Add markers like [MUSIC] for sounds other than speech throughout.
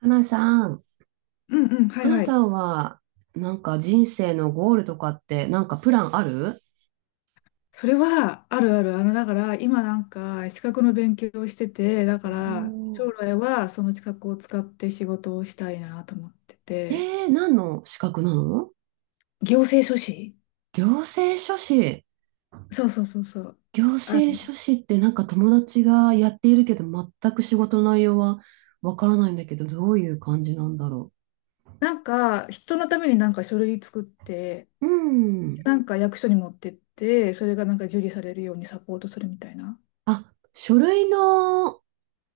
花さん、うんうん、はい花はさい。んは、なんか人生のゴールとかって、なんかプランある？それはあるある。だから、今なんか資格の勉強をしてて、だおから、将ー。来はその資格を使って仕事をしたいなと思ってて。えー、何の資格なの？行政書士。行政書士。そうそうそうそう。行あ、政書士ってなんか友達がやっているけど、全く仕事の内容はわからないんだけど、どういう感じなんだろなんか、人のためになんか書類作って、う。うん。なんか役所に持ってって、それがなんか受理されるようにサポートするみたいな。あ、書類の、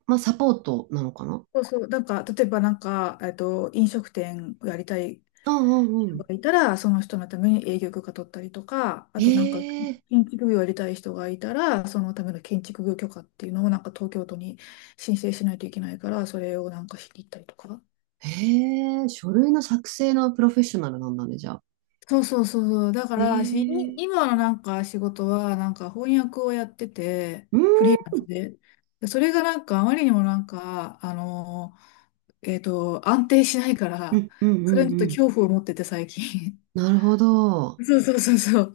まあ、サポートなのかな？そうそう。なんか、例えばなんか、飲食店をやりたいうんうんうん。がいたら、その人のために営業許可取ったりとか、あえとなんかー、建築業をやりたい人がいたら、そのための建築業許可っていうのをなんか東京都に申請しないといけないから、それをなんかしに行ったりとか。えー、書類の作成のプロフェッショナルなんだね、じゃあ。そうそうそうそう。だかえら、ー。今のなんか仕事はなんか翻訳をやってて、うーん、で、それがなんかあまりにもなんか、安定しないかうら、ん、うん、うそれにん、ちうょっとん。恐怖を持ってて最近。なるほど。[LAUGHS] そうそうそうそう。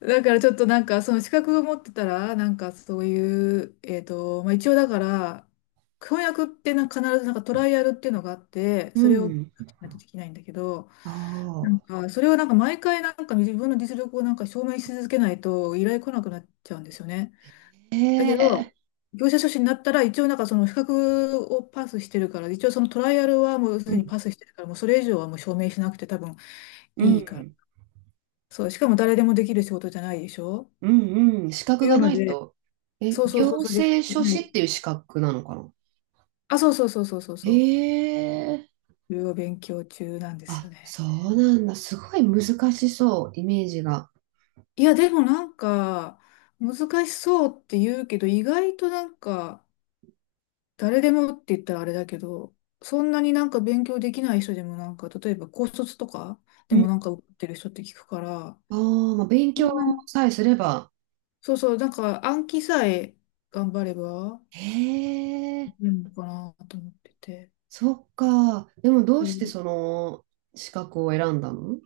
だからちょっとなんかその資格を持ってたらなんかそういう、まあ、一応だから翻訳ってな必ずなんかトライアルっていうのがあってうそれをしん。ないとできないんだけど、なあんかそれをなんか毎回なんか自分の実力をなんか証明し続けないと依頼来なくなっちゃうんですよね。あ、へだけえ。ど業者書士になったら一応なんかその資格をパスしてるから一応そのトライアルはもうすうでにん、パスしてるからもうそれ以上はもう証明しなくて多分ういいから。ん、そう、しかも誰でもできる仕事じゃないでしょっうん、うん。資格ていがうのないで、と。え、そうそうそ行うそう、で政き書な士い。っていう資格なのかな？あ、そうそうそうそうそうへそう。え。いろいろ勉強中なんですよあ、ね。そうなんだ。すごい難しそう、イメージが。いや、でもなんか、難しそうって言うけど、意外となんか、誰でもって言ったらあれだけど、そんなになんか勉強できない人でもなんか、例えば高卒とかでうもん。なんか受かってる人って聞くから、ああ、まあ、勉そ強んなさえすれば。そうそう、なんか暗記さえ頑張れば、へでえ。きるのかなと思ってて、そっか。でもどそうれしをてその資格を選んだの？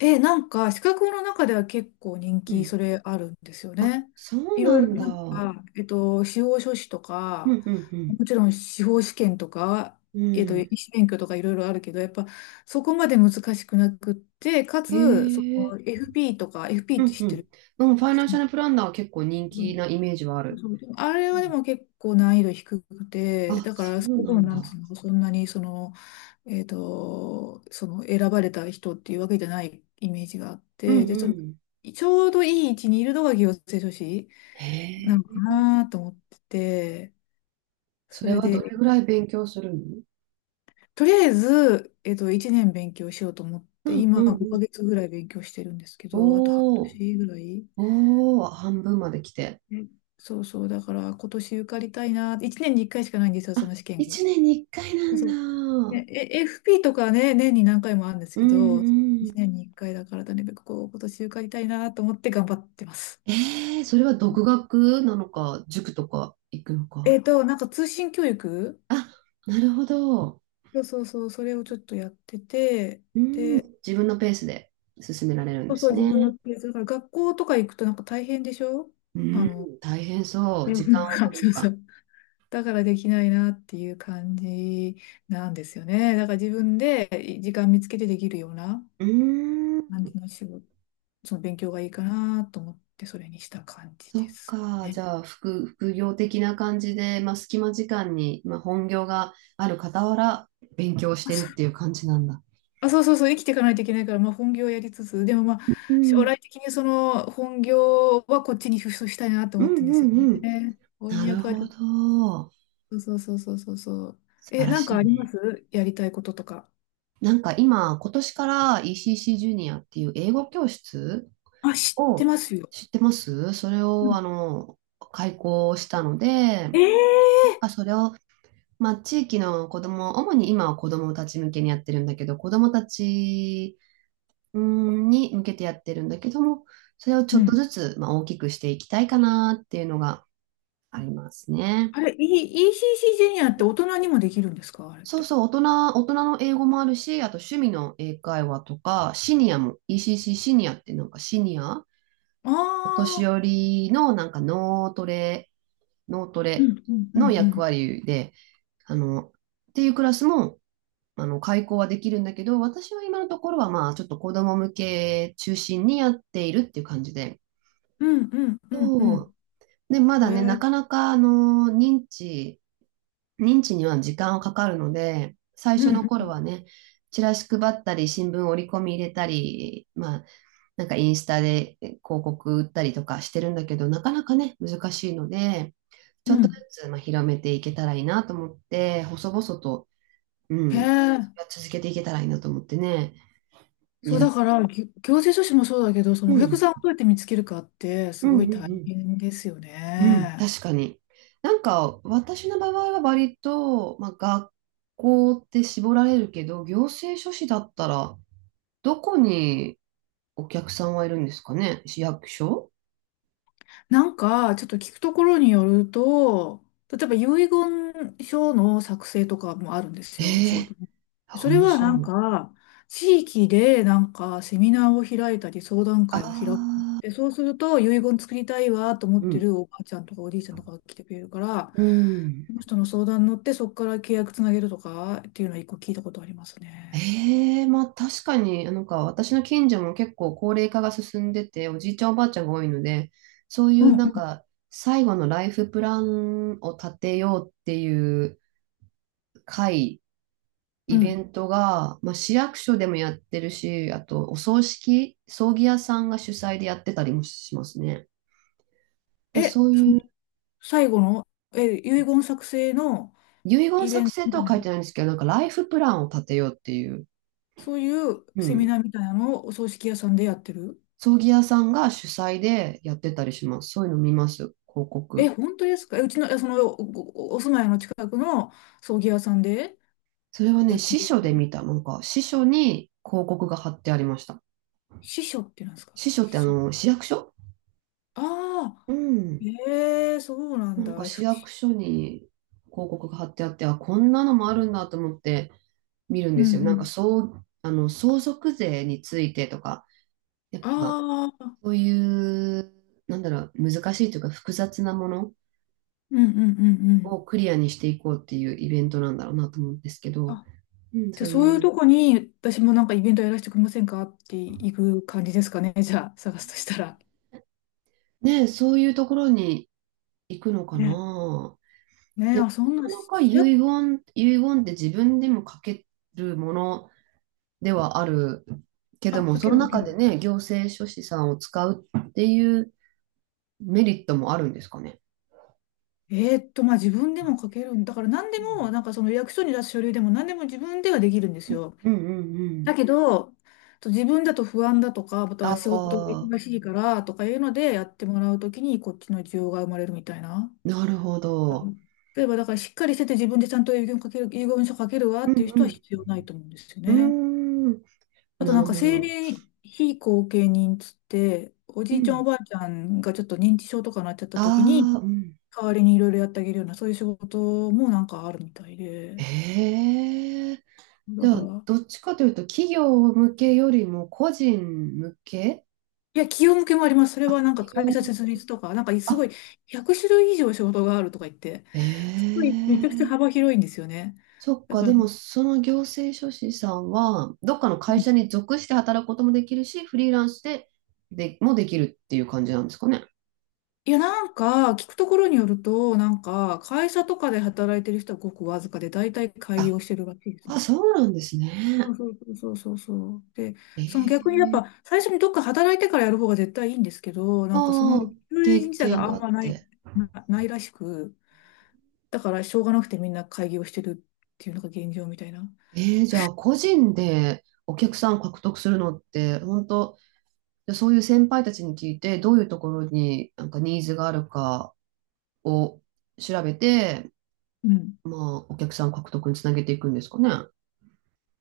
え、なんか、資格の中では結構人う気、ん。それあるんですよあ、ね。そういなろいろんだ。なんうんか、司法書士とうか、んうん。もちろん司法試験とか、うん。医師免許とかいろいろあるけど、やっぱそこまで難しくなくって、かつ、そえの え。 FP とか、FP うってん知うってん。る？でもファイナンシャルプランナーは結構人気なイメージはある。そうでもあれうん。はでも結構難易度低くて、あ、だかそらそうこなのんなんつだ。うの、そんなにその、その選ばれた人っていうわけじゃないイメージがあっうて、んで、うその、ん。ちょうどいい位置にいるのが行政書士へなのかえ。なと思ってて、そそれれはどで、れぐらい勉強するの？とりあえず、1年勉強しようと思っうて、んう今んうん。5ヶ月ぐらい勉強してるんですけど、あと半おお、年ぐらい。おお、半分まで来て。うん。そうそう、だから今年受かりたいな、1年に1回しかないんですよ、そあ、の試験が。一年に一回なんそう。だ。ねえ、FP とかね、年に何回もあるんですうけど、んう1ん。年に1回だから、とにかくこう、今年受かりたいなと思って頑張ってます。ええ、それは独学なのか、塾とか行くのか。なんか通信教育。あ、なるほど。そうそうそう、それをちょっとやってて、うん、で、自分のペースで進められるんでそうそう、す自ね。分のペース、だから学校とか行くとなんか大変でしょ？うあの、ん、大変そうう。時間ん を [LAUGHS] 取るそのうそが。う。だからできないなっていう感じなんですよね。だから自分で時間見つけてできるようなうー感ん、じの仕事。その勉強がいいかなと思って、それにした感じそでっすか。じね。ゃあ、副、副業的な感じで、まあ、隙間時間に、まあ、本業がある傍ら、勉強しあ、てるっそう てい [LAUGHS] う感じなんだ。あ、そうそうそう、生きていかないといけないから、まあ、本業をやりつつ、でもまあ、う将ん、来的にその本業はこっちにシフトしたいなとう思ん、ってるんですうよん、うん。ね。な翻る訳はちょほっど。と、そうそうそうそうそう。素え、晴らなんしかいありまね。すやりたいこととか？なんか今、今年から ECC ジュニアっていう英語教室あ、知ってをますよ。知ってます、それうをん。開講したので、えなんえ。かそれを、まあ、地域の子ども主に今は子どもたち向けにやってるんだけど、子どもたちうんに向けてやってるんだけども、それをちうょっとん。ずつ、まあ、大きくしていきたいかなっていうのがありますね。あれ、E- c c ジュニアって大人にもできるんですか、あれっそうて？そう、大人、大人の英語もあるし、あと趣味の英会話とか、シニアも、ECC シーシーシニアってなんかシニアあお年あ寄ー、りのなんか脳トレ、脳トうレんうんうのんう役ん。割で、あの、っていうクラスも、開講はできるんだけど、私は今のところは、まあ、ちょっと子供向け中心にやっているっていう感じで。うんうんうんうそう。ん。で、まえだね、なー、かなか、認知、認知には時間はかかるので、最う初のん頃はね、チラシ配ったり、新聞折り込み入れたり、まあ、なんかインスタで広告売ったりとかしてるんだけど、なかなかね、難しいので、ちょうっとずん。つまあ広めていけたらいいなと思って、細々と、うへん、え。続けていけたらいいなと思ってね、いそうだや、から、行政書士もそうだけど、そうのお客ん、さんをどうやって見つけるかって、すうん、ごいう大ん、変ですようん、うん、ね。確かに。なんか、私の場合は割と、まあ、学校って絞られるけど、行政書士だったら、どこにお客さんはいるんですかね、市役所？なんか、ちょっと聞くところによると、例えば遺言書の作成とかもあるんですえよ、仕え事に。そー、れ面はなん白い。か、地域でなんかセミナーを開いたり相談あ会を開く。あ、で、そうすると遺言作りたいわと思うってんるおばあちゃんとかおじいちゃんとかが来てくれるから、うん。その人の相談に乗ってそこから契約つなげるとかっていうのは一個聞いたことありますね。ええ、まあ確かに、なんか私の近所も結構高齢化が進んでて、おじいちゃんおばあちゃんが多いので、そういうんうなうんんか最後のライフプランを立てようっていう会、うイベん。ントが、まあ、市役所でもやってるし、あとお葬式、葬儀屋さんが主催でやってたりもしますね。だからそうそのいう最後の、遺言作成の遺言イベ作ント。成とは書いてないんですけど、なんかライフプランを立てようっていう、そういううセミん、ナーみたいなのをお葬式屋さんでやってる。葬儀屋さんが主催でやってたりします。そういうの見ます、広え、告。本当ですか？うちの、その、お住まいの近くの葬儀屋さんでそれはやね、って司る書みたいでな。見た。なんか、司書に広告が貼ってありました。司書ってなんですか？司書って司書。市役所。ああ、うん。ええ、そうなんなだ。んかうん市役所に広告が貼ってあって、あ、こんなのもあるんだと思って見るんうですよ。なんか、ん。そう、相続税についてとか、やっあぱ、あ、そういう、なんだろう、難しいというか複雑なものうんうんうんうん。をクリアにしていこうっていうイベントなんだろうなと思うんですけど、あ、うん、じゃそあうそういういうとこに私もなんかイベントやらせてくれませんかって行く感じですかね。じゃあ探すとしたら。ねえ、そういうところに行くのかね、な。ね、でも、あ、そなんかな、なしか遺言、遺言って自分でも書けるものではあるけあ、ども、かそけのるかけ中る。でね、行政書士さんを使うっていうメリットもあるんですかね。まあ自分でも書けるんだから何でうも、なんかその役所に出す書類でも何でも自分ではできるんですんよ。うんうんうだん。けど、自分だと不安だとか、またあは仕事があ、忙しいからとかいうのでやってもらうときにこっちの需要が生まれるみたいな。なるほど。例えばだからしっかりしてて自分でちゃんと遺言書ける、遺言書書けるわうっていう人はん必要ないと思うんですようね。ん。うーん、あとななんるかほ生ど。年非後見人つって、おうじいちゃんおん。ばあちゃんがちょっと認知症とかなっちゃった時に、ああ、うん。代わりにいろいろやってあげるような、そういう仕事もなんかあるみたいで。へえ。じだゃかあ、ら、どっちかというと、企業向けよりも個人向け？いや、企業向けもあります。それあ、はなんか企業会社向設け。立とか、なんかすごいあ、100種類以上仕事があるとか言って、えすごいめちゃくちゃえ。幅広いんですよね。そっだか、から、でも、うその行政書士さんは、どっかのん。会社に属して働くこともできるし、フリーランスで、でもできるっていう感じなんですかね。いや、なんか聞くところによると、なんか会社とかで働いてる人はごくわずかで、大体開あ、業してるらしいですね。あ、そうなんですそね。うそうそうそうそう。で、その逆にやええ。っぱ最初にどっか働いてからやる方が絶対いいんですけど、なんかそのあ休あ、日経自体験があがんあまっない、て。ないらしく、だからしょうがなくてみんな会議をしてるっていうのが現状みたいな。ええ、じゃあ、個人でお客さんを獲得するのって、本当でそういう先輩たちに聞いて、どういうところになんかニーズがあるかを調べて、うん。まあ、お客さん獲得につなげていくんですかね。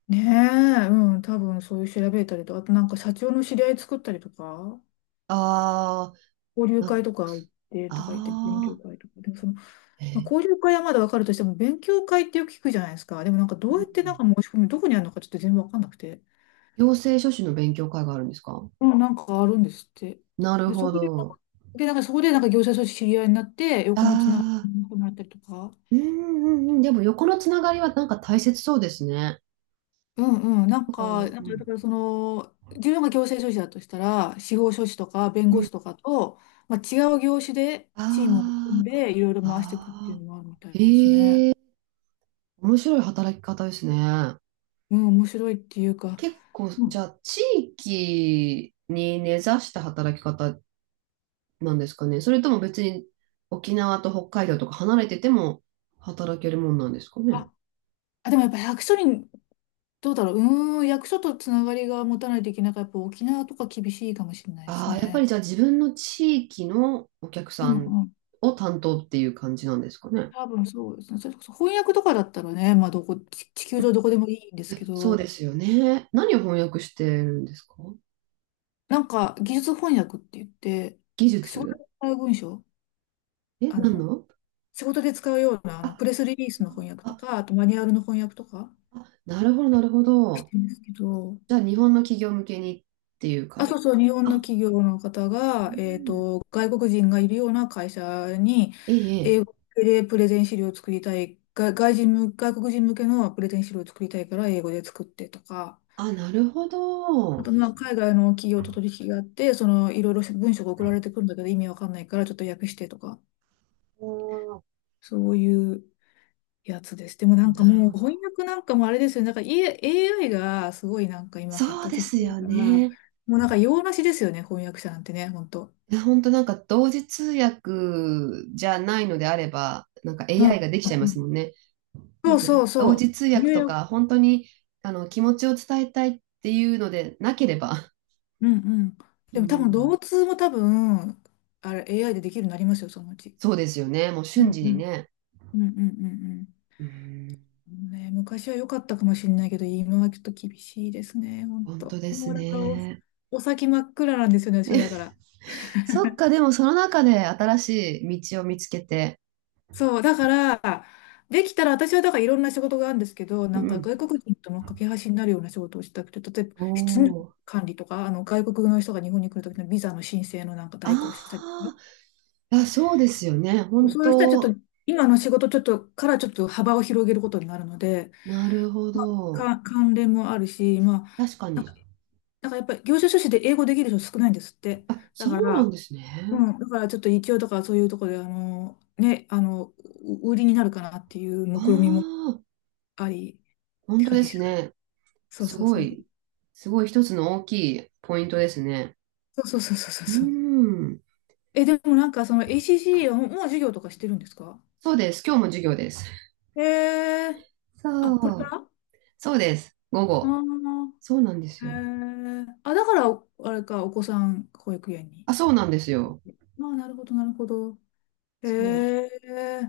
ねえ、うん、多分そういう調べたりとか、あとなんか社長の知り合い作ったりとか、あ交ー、流な、会とか行ってとか言って勉強あ会とか、でもその、まー、あ、え交流会はまだわかるとしても勉強会ってよく聞くじゃないですか。でもなんかどー、ううん。やってなんか申し込み、どこにあるのかちょっと全然わかんなくて。行政書士の勉強会があるんですか？うん、なんかあるんですって。なるで、そほこで、なんか、ど。で、なんかそこでなんか業者と知り合いになって、横のつながああ、りがなくなったりとか。うんうんうん。でも横のつながりはなんか大切そうですね。うんうん、なんなんか、か、なんうかだん。からその、自分が行政書士だとしたら、司法書士とか弁う護ん。士とかと、まあ、違う業種でチームを組あんあ、で、いろいろ回していくっていうああ、のもあるみたいですね。ええ、面白い働き方ですね。うん、面白いっていうか、結構、うじゃん、あ、地域に根ざした働き方なんですかね。それとも別に沖縄と北海道とか離れてても働けるもんなんですかね。あ、あでもやっぱ役所に、どうだろう、役所とつながりが持たないといけないから、やっぱ沖縄とか厳しいかもしれないですああ、やっぱりね。じゃあ自分の地域のお客うさんん、を担当っていう感じなんですかね。多分そうですね。それこそ翻訳とかだったらね、まあどこ、地球上どこでもいいんでいすやけそうど、ですよね。何を翻訳してるんですか？なんか技術翻訳って言って、技仕事術。で使う文章、え、あ何の、の？仕事で使うようなあのプあ、レスリリースの翻訳とあ、か、あとマニュアルの翻訳とかあ、なるほど、なるほしてど。るんですけど、じゃあ、日本の企業向けにっていうあ、感そじ。うそう、日本のあ、企業の方うが、ん。外国人がいるような会社に、ええ、英え語え、でプレゼン資料を作りたい、が外人向、外国人向けのプレゼン資料を作りたいから英語で作ってとか、あ、なるほあど。と、まあ、海外の企業と取引があって、いろいろ文章が送られてくるんだけど、意味わかんないから、ちょっと訳してとか、おそういうやつです。でもなー、んかなるもう、ほ翻ど。訳なんかもあれですよね。なんか、 AI がすごいなんか今発そうで達しすてるよから、もね。うなんか用なしですよね、翻訳者なんてね、本当。いや本当なんか同時通訳じゃないのであれば、なんか う AI ん。ができうちゃいますもん、んね。そなんうかそう同そ時通う。訳入と力。か、本当にあの気持ちを伝えたいっていうのでなければ、うんうん。[LAUGHS] うでも多分、ん、同通も多分、あれ、AI でできるようになりますよ、そのうち。そうですよね。もうう瞬ん時うにん。ね。うんうんうんうん。うん、ね、昔は良かったかもしれないけど、今はちょっと厳しいですね、本本当当。でもすうだからお、ね。お先真っ暗なんですよね、[LAUGHS] 私はだえ、から。そっか、でもその中で新しい道を見つけて。そう、だから、できたら私はだからいろんな仕事があるんですけど、うんなんうかん。外国人との架け橋になるような仕事をしたくて、例えばお出入国お。管理とか、あの外国の人が日本に来るときのビザの申請のなんか代行をしたりとかね、ああ、そうですよね。本そういう人はちょっと当。今の仕事ちょっとからちょっと幅を広げることになるので、なるほまあ、ど。関連もあるし、まあ、確かに。だからやっぱり業種書士で英語できる人少ないんですって。あ、だそかうなんら、ですね。うん、だからちょっと一応だからそういうところで、あの、ね、あの、売りになるかなっていうあ目論見もあ、ありっ本て当感でじですすかね。ね。そうすそうごそう。い、すごい一つの大きいポイントですね。そうそうそうそうそううーそう。ん。え、でもなんかその ACCA はもう授業とかしてるんですか。そうです。今日も授業です。へえ。あ、これかそらう。あ、そうです。午あ後。そうなんですー、よ。へえ。あ、だから、あれか、お子さん保育園に。あ、そうなんですよ。まあ、なるほど、なるほど。へそう。え。